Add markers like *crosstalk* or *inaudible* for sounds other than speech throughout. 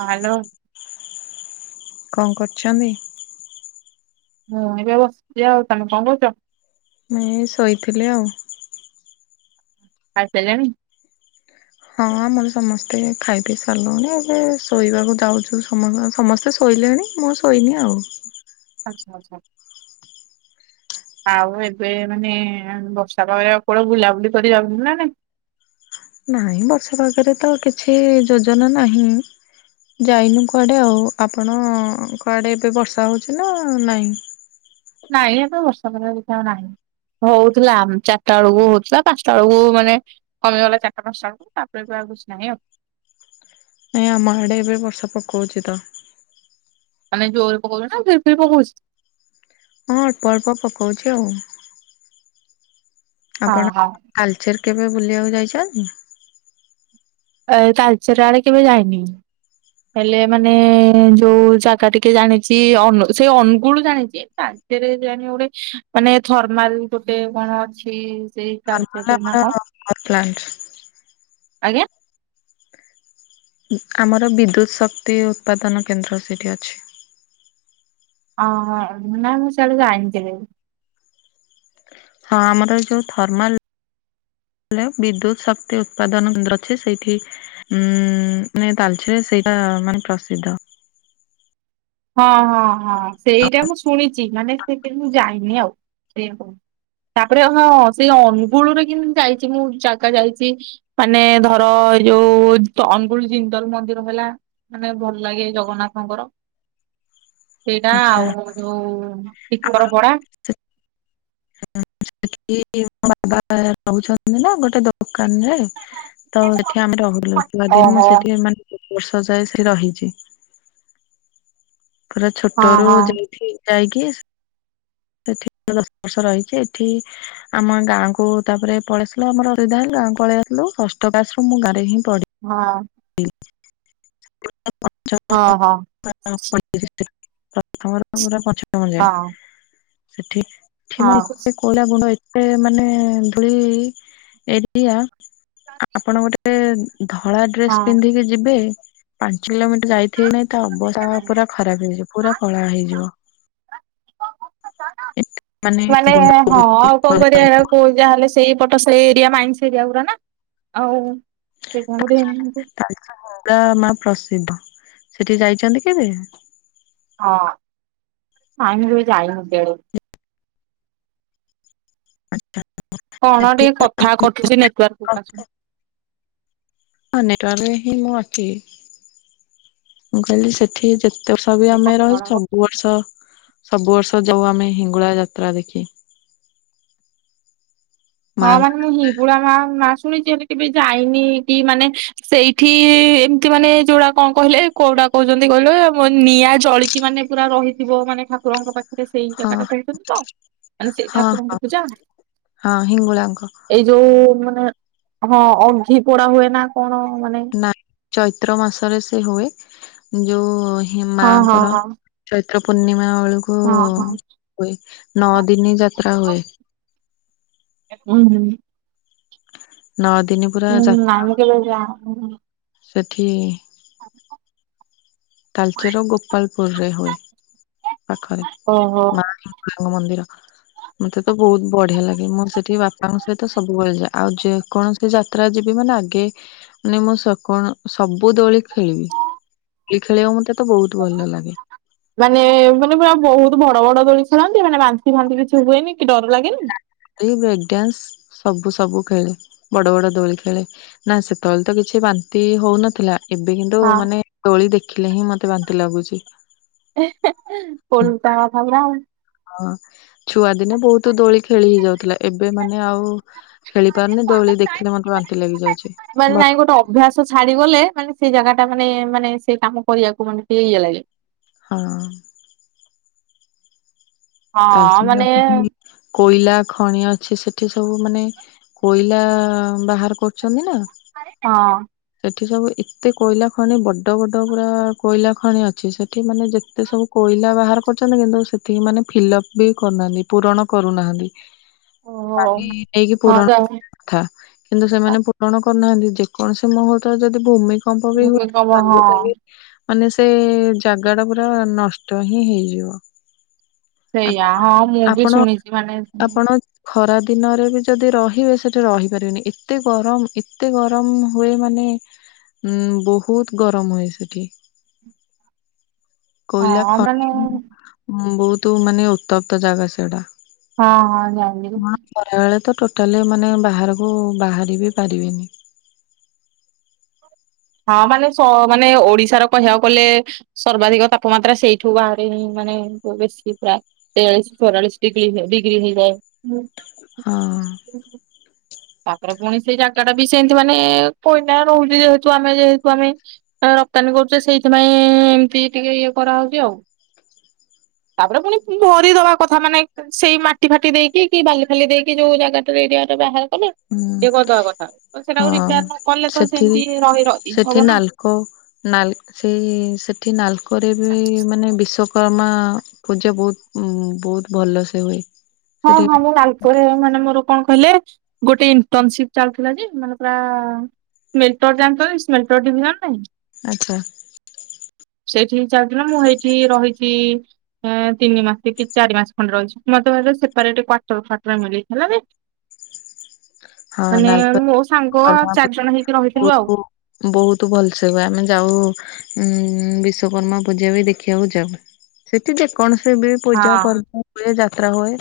Hello. କଣ କରୁଛନ୍ତି। ମୁଁ ହେଇବା ବସିଛି ଆଉ ତମେ କଁ କରୁଛ। ମୁଁ ଏ ଶୋଇଥିଲି ଆଉ। ଖାଇ ସାଇଲେଣି। ହଁ ଆମର ସମସ୍ତେ ଖାଇ ପିଇ ସାରିଲୁଣି ଏବେ ଶୋଇବାକୁ ଯାଉଛୁ। ସମତ ସମସ୍ତେ ଶୋଇଲେଣି ମୁଁ ଶୋଇନି ଆଉ। ଆଚ୍ଛା ଆଚ୍ଛା। ଆଉ ଏବେ ମାନେ ବର୍ଷା ପାଗ ରେ କୁଆଡେ କଣ ବୁଲାବୁଲି କରିଯାଉଛନ୍ତି ନା ନାଇ? ନାଇଁ ବର୍ଷା ପାଗରେ ତ କିଛି ଯୋଜନା ନାହିଁ। ଯାଇନୁ କୁଆଡ଼େ ଆଉ ଆପଣ ଙ୍କ ଆଡ଼େ ଏବେ ବର୍ଷା ହଉଚି ନା ନାଇ? ନାଇଁ ଏବେ ବର୍ଷା ଫର୍ସା କିଛି ଆଉ ନାହିଁ। ହଉଥିଲା ଚାରିଟା ବେଳକୁ ହଉଥିଲା ପାଞ୍ଚଟା ବେଳକୁ ମାନେ କମିଗଲା ଚାରି ଟା ପାଞ୍ଚ ଟା ବେଳକୁ ତାପରେ ଏବେ ଆଉ କିଛି ନାହିଁ ଆଉ। ନାଇଁ ଆମ ଆଡ଼େ ଏବେ ବର୍ଷା ପକଉଚି ତ। ମାନେ ଜୋରେ ପକାଉଚି ନା ଫିର୍ ଫିର୍ ପକଉଚି। ହଁ ଅଳ୍ପ ଅଳ୍ପ ପକାଉଚି ଆଉ। ହଁ ଆପଣ ହଁ ତାଲଚେର୍ କେବେ ବୁଲିବାକୁ ଯାଇଚନ୍ତି। ଏ ତାଲ୍‌ଚେର୍ ଆଡ଼େ କେବେ ଯାଇନି। ହେଲେ ମାନେ ଯୋଉ ଜାଗା ଟିକେ ଜାଣିଚି ଅନ୍‌ ସେ ଅନୁଗୁଳ ଜାଣିଚି। ରାଜ୍ୟ ରେ ଜାଣିବ ଗୋଟେ ମାନେ ଥର୍ମାଲ୍ ଗୋଟେ କଣ ଅଛି ସେଇ *unintelligible* ଥର୍ମାଲ୍ ନା କଣ? ଆମର ନଥଲ୍ୟାଣ୍ଡ *unintelligible* ଆଜ୍ଞା। ଆମର ବିଦ୍ୟୁତ୍ ଶକ୍ତି ଉତ୍ପାଦନ କେନ୍ଦ୍ର ସେଠି ଅଛି। ଅ ହଁ ନାଇଁ ମୁଁ ସିଆଡ଼େ ଯାଇନି କେବେ ବି। ହଁ ଆମର ଏ ଯୋଉ ଥର୍ମାଲ୍ ହ୍ୟାଲୋ ବିଦ୍ୟୁତ୍‌ ଶକ୍ତି ଉତ୍ପାଦନ କେନ୍ଦ୍ର ଅଛି। ସେଇଠି ଉଁ ନାଇ ତାଲ୍‌ଚେର୍‌ ସେଇଟା ମାନେ ପ୍ରସିଦ୍ଧ। ହଁ ହଁ ହଁ ସେଇଟା ମୁଁ ଶୁଣିଚି ମାନେ ସେଇଠି କୁ ଯାଇନି ଆଉ ସେଇଆ କ ତାପରେ ହଁ ସେଇ ଅନୁଗୁଳରେ କିନ୍ତୁ ଯାଇଚି ମୁଁ ଜାଗା ଯାଇଚି। ମାନେ ଧର ଏଇ ଯୋଉ ଅନୁଗୁଳ ଜିନ୍ଦଲ୍‌ମନ୍ଦିର ହେଲା। ମାନେ ଭଲ ଲାଗେ ଜଗନ୍ନାଥଙ୍କ ର। ସେଇଟା ଆଚ୍ଛା। ଆଉ ଯୋଉ ଟିକରପଡା। ସେଠି ମୋ ବାବା ରହୁଛନ୍ତି ନା ଗୋଟେ ଦୋକାନ୍‌ ରେ। ତ ସେଠି ଆମେ ରହିଲୁ ଯଦି ମୁଁ ଓହୋ ସେଠି ମାନେ *unintelligible* ବର୍ଷ ଯାଏ ସେଇଠି ରହିଚି ପୁରା ଛୋଟ ହଁ ରୁୁ ହଁ ଯାଇକି ଯାଇକି ସ ସେଠି ଦଶ ବର୍ଷ ରହିଛି ଏଠି ଆମ ଗାଁ *unintelligible* କୁ ତାପରେ ପଳେଇ ଆସିଲୁ ଆମରଧା ଗାଁକୁ ପଳେଇ ଆସିଲୁ ଷଷ୍ଠ କ୍ଲାସ୍‌ ରୁ ମୁଁ ଗାଁ ରେ ହିଁ ପଢିଛି ହଁ। ପଞ୍ଚମ ହଁ ହଁ *unintelligible* ପ୍ରଥମ ପୁରା ପଞ୍ଚମ ଯାଏ ହଁ ସେଠି ମାନେ ହଁ। ଏତେ କୋଇଲା ଗୁଣ୍ଡ ଏତେ ମାନେ ଧୂଳି ଏରିଆ ଆପଣ ଗୋଟେ ଗୋଟେ ଧଳା ଡ୍ରେସ ହଁ। ପିନ୍ଧିକି ଯିବେ ପାଞ୍ଚ କିଲୋମିଟର ଯାଇଥିବ କି ନାଇଁ ତା ଅବସ୍ଥା ପୁରା ଖରାପ ହେଇଯିବ ପୁରା କଳା ହେଇଯିବ। ଏତେ ମାନେ ଗୁଣ୍ଡ ହଁ ଉଡୁଛି ଆଉ କଣ କୋଇଲା କରିବା? ଏରାକୁ ଯାହାହଲେ ସେଇପଟ ସେଇ ଏରିଆ ମାଇନ୍ ଏରିଆ ଗୁରା ନା ଆଉ ସେ ଦୁର୍ଗା ମା ପ୍ରସିଦ୍ଧ ସେଠି ଯାଇଛନ୍ତି କେବେ? ହଁ ନାଇଁ ମୁଁ କେବେ ଯାଇନି ସିଆଡେ। କଣ ସେଠି ଟିକେ କଥା କଟୁଛି ନେଟୱର୍କ ହଁ ନେଟ ରେ ହିଁ ମୁଁ ଆଛି *unintelligible* ମୁଁ କହିଲି ସେଠି ଯେତେ ବର୍ଷ ବି ଆମେ ରହିଚୁ ଆସୁନୁ। ସବୁ ବର୍ଷ ସବୁ ବର୍ଷ ଯାଉ ଆମେ ହିଙ୍ଗୁଳା ଯାତ୍ରା ଦେଖି। ହଁ ମାଙ୍କ ମାନେ ମୁଁ ବୁଢା ମା ମା ଶୁଣିଛି ହେଲେ କେବେ ଯାଇନି କି ମାନେ ସେଇଠି ଏମିତି ମାନେ ଯୋଡା କଣ କହିଲେ କୋଉଟା କହୁଛନ୍ତି କହିଲ ନିଆଁ ଜଳିକି ମାନେ ପୁରା ରହିଥିବ ମାନେ ଠାକୁରଙ୍କ ପାଖରେ। ସେଇ ହଁ ଇ କଟ ଖେଛନ୍ତି ତ ମାନେ ସେଇ ହଁ ଠାକୁରଙ୍କର ପୂଜା। ହଁ ହିଙ୍ଗୁଳାଙ୍କ। ଏଇ ଯୋଉ ମାନେ ହଁ ଅଘି ପୋଡା ହୁଏ ନା କଣ ମାନେ? ନା ଚୈତ୍ର ମାସରେ ସେ ହୁଏ ଯୋଉ ହି ହଁ ହଁ ମାଙ୍କର। ଚୈତ୍ର ପୂର୍ଣ୍ଣିମା ବେଳକୁ ହଁ ହଁ ହୁଏ ନଅ ଦିନି ଯାତ୍ରା ହଁ। ହୁଏ। ହୁଁ ହୁଁ। ନଅ ଦିନି। ପୁରା ଯାତ୍ରା *unintelligible* ସେଠି ତାଲଚେର ଗୋପାଳପୁରରେ ହୁଏ। ପାଖରେ ଓହୋ ମା ମାଙ୍କ ମନ୍ଦିର। ମତେ ତ ବହୁତ ବଢିଆ ଲାଗେ ମୁଁ ସେଠି ବାପାଙ୍କ ସହିତ ସବୁବେଳେଯାଏ ଆଉ ଯ କୌଣ ସେ ଯାତ୍ରା ଯିବି ମାନେ ଆଗେ ମାନେ ସ ମୁଁ କଣ ସବୁ ଦୋଳି ଖେଳିବି। ଖେଳିବା ମତେ ତ ବହୁତ ଭଲ ଲାଗେ। ମାନେ ମାନେ ପୁରା ବହୁତ ବଡ ବଡ ଦୋଳି ଖେଳନ୍ତି ମାନେ ବାନ୍ତି ଫାନ୍ତି କିଛି ହୁଏନି କି ଡର ଲାଗେନି? କି ବ୍ରେକ୍ ଡାନ୍ସ ସବୁ ସବୁ ଖେଳେ ବଡ ବଡ ଦୋଳି ଖେଳେ। ନା ସେତେବେଳେ ତ କିଛି ବାନ୍ତି ହଉନଥିଲା। ଏବେ କିନ୍ତୁ ହଁ। ମାନେ ଦୋଳି ଦେଖିଲେ ହିଁ ମତେ ବାନ୍ତି ଲାଗୁଛି। *unintelligible* ହଁ ଛୁଆଦିନେ ବହୁତ ଦୋଳି ଖେଳି ହେଇଯାଉଥିଲା ଏବେ ମାନେ ଆଉ ଖେଳି ପାରୁନି ଦୋଳି ଦେଖିଲେ ମତେ ବାନ୍ତି ଲାଗିଯାଉଛି। ମାନେ ନାଇଁ ଗୋଟେ ଅଭ୍ୟାସ ଛାଡିଗଲେ ମାନେ ସେଇ ଜାଗା ଟା ମାନେ ମାନେ ସେଇ କାମ କରିବାକୁ ମାନେ ଟିକେ ଇଏ ଲାଗେ। ହଁ। ହଁ ମାନେ ତାଲଚଠି କୋଇଲା ଖଣି ଅଛି ସେଠି ସବୁ ମାନେ କୋଇଲା ବାହାର କରୁଛନ୍ତି ନା ହଁ। ସେଠି ସବୁ ଏତେ କୋଇଲା ଖଣି ବଡ ବଡ ପୁରା କୋଇଲା ଖଣି ଅଛି ସେଠି ମାନେ ଯେତେ ସବୁ କୋଇଲା ବାହାର କରୁଛନ୍ତି କିନ୍ତୁ ସେଠକି ମାନେ ଫିଲ୍ ଅପ ବି କରୁନାହାନ୍ତି ପୂରଣ କରୁନାହାନ୍ତି ଓହୋ। କଲି ନେଇକି ହଁ ପୂରଣ ଯା କଥା କିନ୍ତୁ ସେମାନେ ପୂରଣ କରୁନାହାନ୍ତି ଯେକୌଣସି ମୁହୂର୍ତରେ ଯଦି ଭୂମି ସମ୍ପବ ହୁ ଭୂମିକମ୍ପ ହଁ ମାନେ ସେ ଜାଗା ଟା ପୁରା ନଷ୍ଟ ହିଁ ହେଇଯିବ। ସେଇଆ ହଁ ମୁଁ ବି ଆପଣ ଶୁଣିଛି ମାନେ ଆପଣ ଖରା ଦିନରେ ବି ଯଦି ରହିବେ ସେଠି ରହିପାରିବେନି ଏତେ ଗରମ ଏତେ ଗରମ ହୁଏ ମାନେ ଉଁ ବହୁତ ଗରମ ହୁଏ ସେଠି। କୋଇଲା ଖ ମାନେ ହଁ ବହୁତ ମାନେ ଉତ୍ତପ୍ତ ଜାଗା ସେଗଟା। ହଁ ହଁ ଜାଣିଲି। ଖରାବେଳେ ତ ଟୋଟାଲି ମାନେ ବାହାରକୁ ବାହାର ବି ପାରିବେନି। ହଁ ମାନେ ସୋ ମାନେ ଓଡିଶାର କହିବାକୁ ଗଲେ ସର୍ବାଧିକ ତାପମାତ୍ରା ସେଇଠୁ ବାହାରେ ହିଁ, ମାନେ ବେଶୀ ପୁରା। ତେୟାଳିଶ୍, ଚୋଉରାଳିଶ୍ ଡିଗ୍ରୀ ଡିଗ୍ରୀ ହେଇଯାଏ। ହଁ। ତାପରେ ପୁଣି ସେଇ ଜାଗା ଟା ବି ସେମତି, ମାନେ କୋଇଲା ରହୁଛି, ଯେହେତୁ ଆମେ, ଯେହେତୁ ଆମେ ରପ୍ତାନୀ କରୁଛେ, ସେଇଥିପାଇଁ ଏମତି ଟିକେ ଇଏ କରାହଉଛି ଆଉ। ତାପରେ ପୁଣି ଭରିଦବା କଥା, ମାନେ ସେଇ ମାଟି ଫାଟି ଦେଇକି, କି ବାଲି ଫାଲି ଦେଇକି, ଯୋଉ ଜାଗାଟାରେ ଏରିଆରେ ବାହାର କଲେ ହୁଁ ଇଏ କରିଦବା କଥା, ସେଟାକୁ ହଁ ରିପେୟାର ନ କଲେ ତ ସେମିତି ରହି ରହି ହବ ନା। କୋ, ନାଲ୍, ସେଇ ସେଠି ନାଲକୋରେ ବି, ମାନେ ବିଷକ ମା ପୂଜା ବହୁତ ବହୁତ ଭଲ ସେ ହୁଏ। ହଁ, ସେଠି ହଁ, ମୁଁ, ନାଲ କୋରେ ମାନେ, ମୋର କଣ କହିଲେ, ଗୋଟେ ଇଣ୍ଟରନ୍ସିପ୍ ଚାଲୁଥିଲା ଯେ, ମାନେ ପୁରା ମେଟୋଯାଙ୍କରେ ସ୍ମେଟ ଟିଭି ମାନେ ଆଚ୍ଛା। ସେଇଠିି ଚାରିଦିନ ମୁଁ ହେଇଠି ରହିଛି। ତିନି ମାସ କି ଚାରି ମାସ ଖଣ୍ଡେ ରହିଛି, ମତେ ଭାରି ସେ ସେପରେଟ୍ କ୍ୱାଟର୍ ଫ୍ୱାଟର୍ ମିଳି ଥିଲା ବି। ହଁ ମାନେ ନାଲକୋ ମୋ ସାଙ୍ଗ ଆଉ କର୍ମା ଚାରିଜଣ ହେଇକି ରହିଥିଲୁ ଆଉ। ବହୁତ ବହୁତ ଭଲସେ ବା ଆମେ ଯାଉ ଉଁ ବିଶ୍ଵକର୍ମା ପୂଜା ବି ଦେଖିବାକୁ ଯାଉ। ସେଠି ଯେକୌଣସି ବି ପୂଜା ହଁ ପର୍ବ। ହୁଏ ଯାତ୍ରା ହୁଏ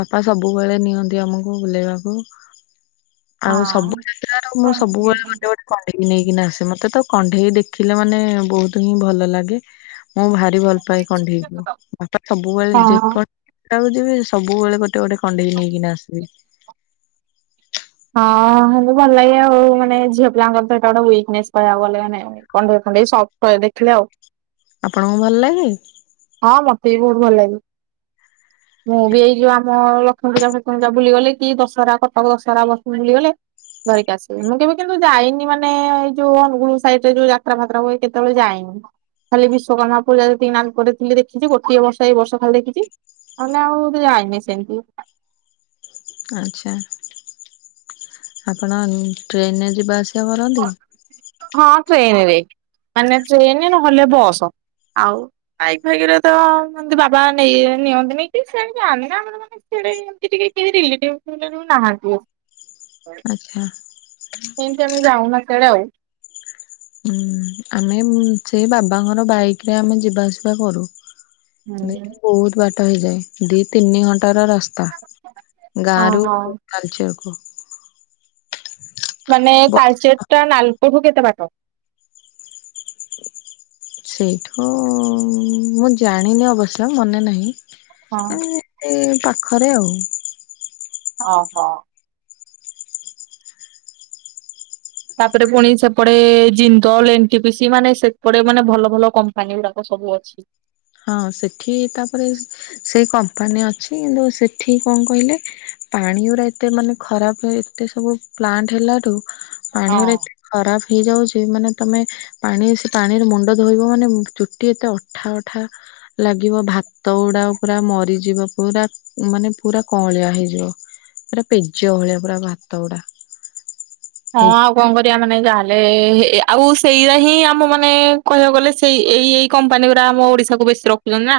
ବାପା ସବୁବେଳେ ନିଅନ୍ତି ଆମକୁ ବୁଲେଇବାକୁ। ଆଉ ସବୁ ଯାତ୍ରା ର, ମୁଁ ସବୁବେଳେ ହଁ। ଗୋଟେ ଗୋଟେ କଣ୍ଢେଇ ନେଇକିନା ଆସେ, ମତେ ତ କଣ୍ଢେଇ ଦେଖିଲେ ମାନେ, ବହୁତ ହିଁ ଭଲ ଲାଗେ। ମୁଁ ଭାରି ଭଲ ପାଏ, କଣ୍ଢେଇ କୁ, ବାପା ସବୁବେଳେ ହଁ ଯେକୌଣଷି ଜାଗାକୁ ଯିବେ, ସବୁବେଳେ ଗୋଟେ ଗୋଟେ କଣ୍ଢେଇ ନେଇକିନା ଆସିବି। ହଁ, ଭଲ ଲାଗେ ଆଉ, ମାନେ ଝିଅ ପିଲାଙ୍କର ତ ଏଟା ଗୋଟେ ୱିକନେସ୍ କହିବାକୁ ଗଲେ, ମାନେ କଣ୍ଡେଇ ଫଣ୍ଡେଇ ସବ ଟୟେ ଦେଖିଲେ ଆଉ। ଆପଣଙ୍କୁ ଭଲ ଲାଗେ? ହଁ ମତେ ବି ବହୁତ ଭଲଲାଗେ। *inaudible* ମୁଁ ବି ଏଇ ଯୋଉ ଆମ ଲକ୍ଷ୍ମୀ ପୂଜା ଫକ୍ଷ୍ମୀ ପୁଜା ବୁଲି ଗଲେ, କି ଦଶହରା, କଟକ ଦଶହରା, ବସରେ ବୁଲିଗଲେ ଧରିକ ଆସିବେ, ମୁଁ କେବେ କିନ୍ତୁ ଯାଇନି, ମାନେ ଏଇ ଯୋଉ ଅନୁଗୁଳ ସାଇଡ ରେ ଯୋଉ ଯାତ୍ରା ଫାତ୍ରା ହୁଏ, କେତେବେଳେ ଯାଇନି। ଖାଲି ବିଶ୍ୱକର୍ମା ପୂଜା, ଯେତିକି ନାଲକୋଟି ଖାଲି ଦେଖିଛି, ଗୋଟିଏ ବର୍ଷ, ଏଇ ବର୍ଷ ଖାଲି ଦେଖିଛି, ନହେଲେ ଆଉ ଯାଇନି ସେମିତି। ଆଚ୍ଛା, ଆପଣ ଟ୍ରେନରେ ଯିବା ଆସିବା କରନ୍ତି? ହଁ, ଟ୍ରେନ୍ ରେ, ମାନେ ଟ୍ରେନ୍ ନହେଲେ ବସ। ଆଉ ବାଇକ୍ ଫାଇକ୍ ରେ ତ ଏମିତି ବାବା ନେଇ ନିଅନ୍ତିନି କି ସେ ଏମିତି ଯାଆନ୍ତିନି କେଡ଼େ ଏମିତି ଟିକେ କେହି ରିଲେଟିଭ୍ ନାହାନ୍ତି। ଆଚ୍ଛା। ଆମେ ଯାଉନା କୁଆଡ଼େ ଆଉ। ହୁଁ, ଆମେ ସେଇ ବାବାଙ୍କର ବାଇକ୍ ରେ ଆମେ ଯିବା ଆସିବା କରୁ। ହୁଁ। ମିଉଠୁ ବହୁତ ବାଟ ହେଇଯାଏ, ଦି ତିନି ଘ ଟାର ରାସ୍ତା ଗାଁ ହଁ ରୁ ହଁ ତାଳଚେର୍ କୁ। ମାନେ, ତାଲଚେର୍ ଟା ନାଲକୋ ରୁ କେତେ ବାଟ? ସେଇଠୁ, ମୁଁ ଜାଣିନି, ଅବଶ୍ୟ ମନେ ନାହିଁ, ହଁ। ଏଁ ଉଁ ପାଖରେ ଆଉ। ଅ ହ। ତାପରେ, ପୁଣି ସେପଟେ ଜିନ୍ଦଲ୍, ଏନ୍ଟିପିସି, ମାନେ ସେପଟେ, ମାନେ, ଭଲ ଭଲ କମ୍ପାନୀ ଗୁଡାକ ସବୁ ଅଛି। ହଁ ସେଠି ତାପରେ, ସେଇ କମ୍ପାନୀ ଅଛି କିନ୍ତୁ ସେଠି କଣ କହିଲେ ପାଣି ଗୁରା ଏତେ ମାନେ ଖରାପେ। ଏତେ ସବୁ ପ୍ଲାଣ୍ଟ ହେଲାଠୁ ପାଣି ହଁ। ଗୁରା ଏତେ ଖରାପ ହେଇଯାଉଛି ମାନେ ତମେ, ପାଣି ସେ ପାଣିରେ ମୁଣ୍ଡ ଧୋଇବ ମାନେ ଚୁଟି ଏତେ ଅଠା ଅ। ଠା ଲାଗିବ ଭାତ ଗୁଡା ପୁରା ମରିଯିବ ପୁରା। ମାନେ ପୁରା କଅଁଳିଆ ହେଇଯିବ ପୁରା ପେଜ ଭଳିଆ ପୁରା ଭାତ ଗୁଡା। ହଁ ହେଇ ଆଉ କଣ କରିବା ମାନେ ଯାହାହେଲେ ଆଉ ସେଇଟା ହିଁ ଆମ ମାନେ କହିବାକୁ ଗଲେ ସେଇ ଏଇ ଏଇ। କମ୍ପାନୀ ଗୁରା ଆମ ଓଡିଶାକୁ ବେଶୀ ରଖୁଛନ୍ତି ନା।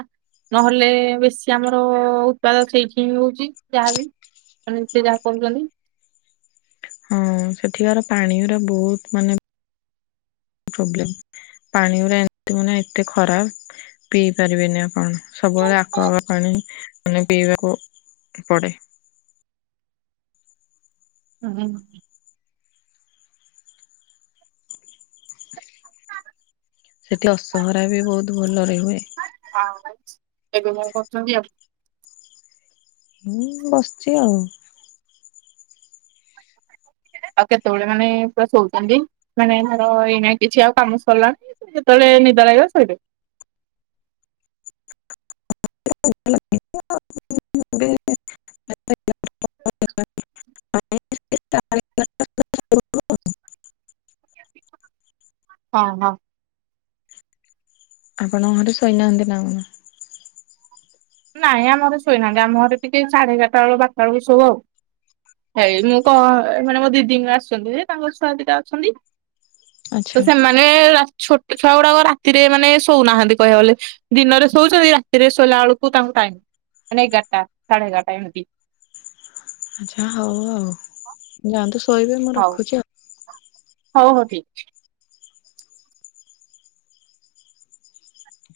ନହେଲେ ବେଶୀ ଆମର ଉତ୍ପାଦ ଠିକ୍ ହିଁ ହଉଛି ଯାହାବି। ମାନେ ସେ ଯାହା କରୁଛନ୍ତି। ହଁ ସେଠିକାର ପାଣି ଗୁରା ବହୁତ ମାନେ, ପ୍ରୋବଲେମ ପାଣି ଗୁରା ଏମତି ମାନେ ଏତେ ଖରାପ। ପିଇ ପାରିବେନି ଆପଣ। ସବୁବେଳେ ଆକ୍ୱାଗାର୍ଡ ପାଣି ମାନେ ପିଇବାକୁ ପଡେ। ହୁଁ ହୁଁ। ସେଠି ଅସହରା ବି ବହୁତ ଭଲରେ ହୁଏ। ହଁ ଏବେ କଣ କରୁଛନ୍ତି ଆ ମୁଁ ବସିଛି ଆଉ। ଆଉ କେତେବେଳେ ମାନେ ପୁରା ଶଉଛନ୍ତି ମାନେ ଧର ଏଇ ନା କିଛି ଆଉ କାମ ସରିଲା ଯେତବେଳେ ନିଦ ଲାଗିବ ଶୋଇଲେ। *inaudible* ଏବେ ହଁ ହଁ। ଆପଣଙ୍କ ଘରେ ଶୋଇନାହାନ୍ତି ନା କଣ? ନାଇଁ ଆମ ଘରେ ଶୋଇନାହାନ୍ତି ଆମ ଘରେ ଟିକେ ସାଢେଚାରଟା ବେଳ ପଞ୍ଚଟା ବେଳକୁ ସୋଉ ଆଉ। ହେଇ ମୁଁ କ ମାନେ ମୋ ଦିଦି ଙ୍କ ଆସୁଛନ୍ତି ଯେ ତାଙ୍କ ଛୁଆ ଦିଟା ଅଛନ୍ତି। ତ ଆଚ୍ଛା। ସେମାନେ ରା ଛୋଟ ଛୁଆ ଗୁଡାକ ରାତିରେ ମାନେ ଶୋଉନାହାନ୍ତି କହିବାକୁ ଗଲେ। ଦିନରେ ଶୋଉଛନ୍ତି ରାତିରେ ଶୋଇଲା ବେଳକୁ ତାଙ୍କୁ ଟାଇମ ମାନେ ଏଗାରଟା ସାଢେ ଏଗାରଟା ଏମତି। ଆଚ୍ଛା ହଉ ଆଉ ଯାଆନ୍ତୁ ଶୋଇବେ ମୁଁ ହଉ ରଖୁଛି ଆଉ। ହଉ ହଉ ଠିକ ଅଛି।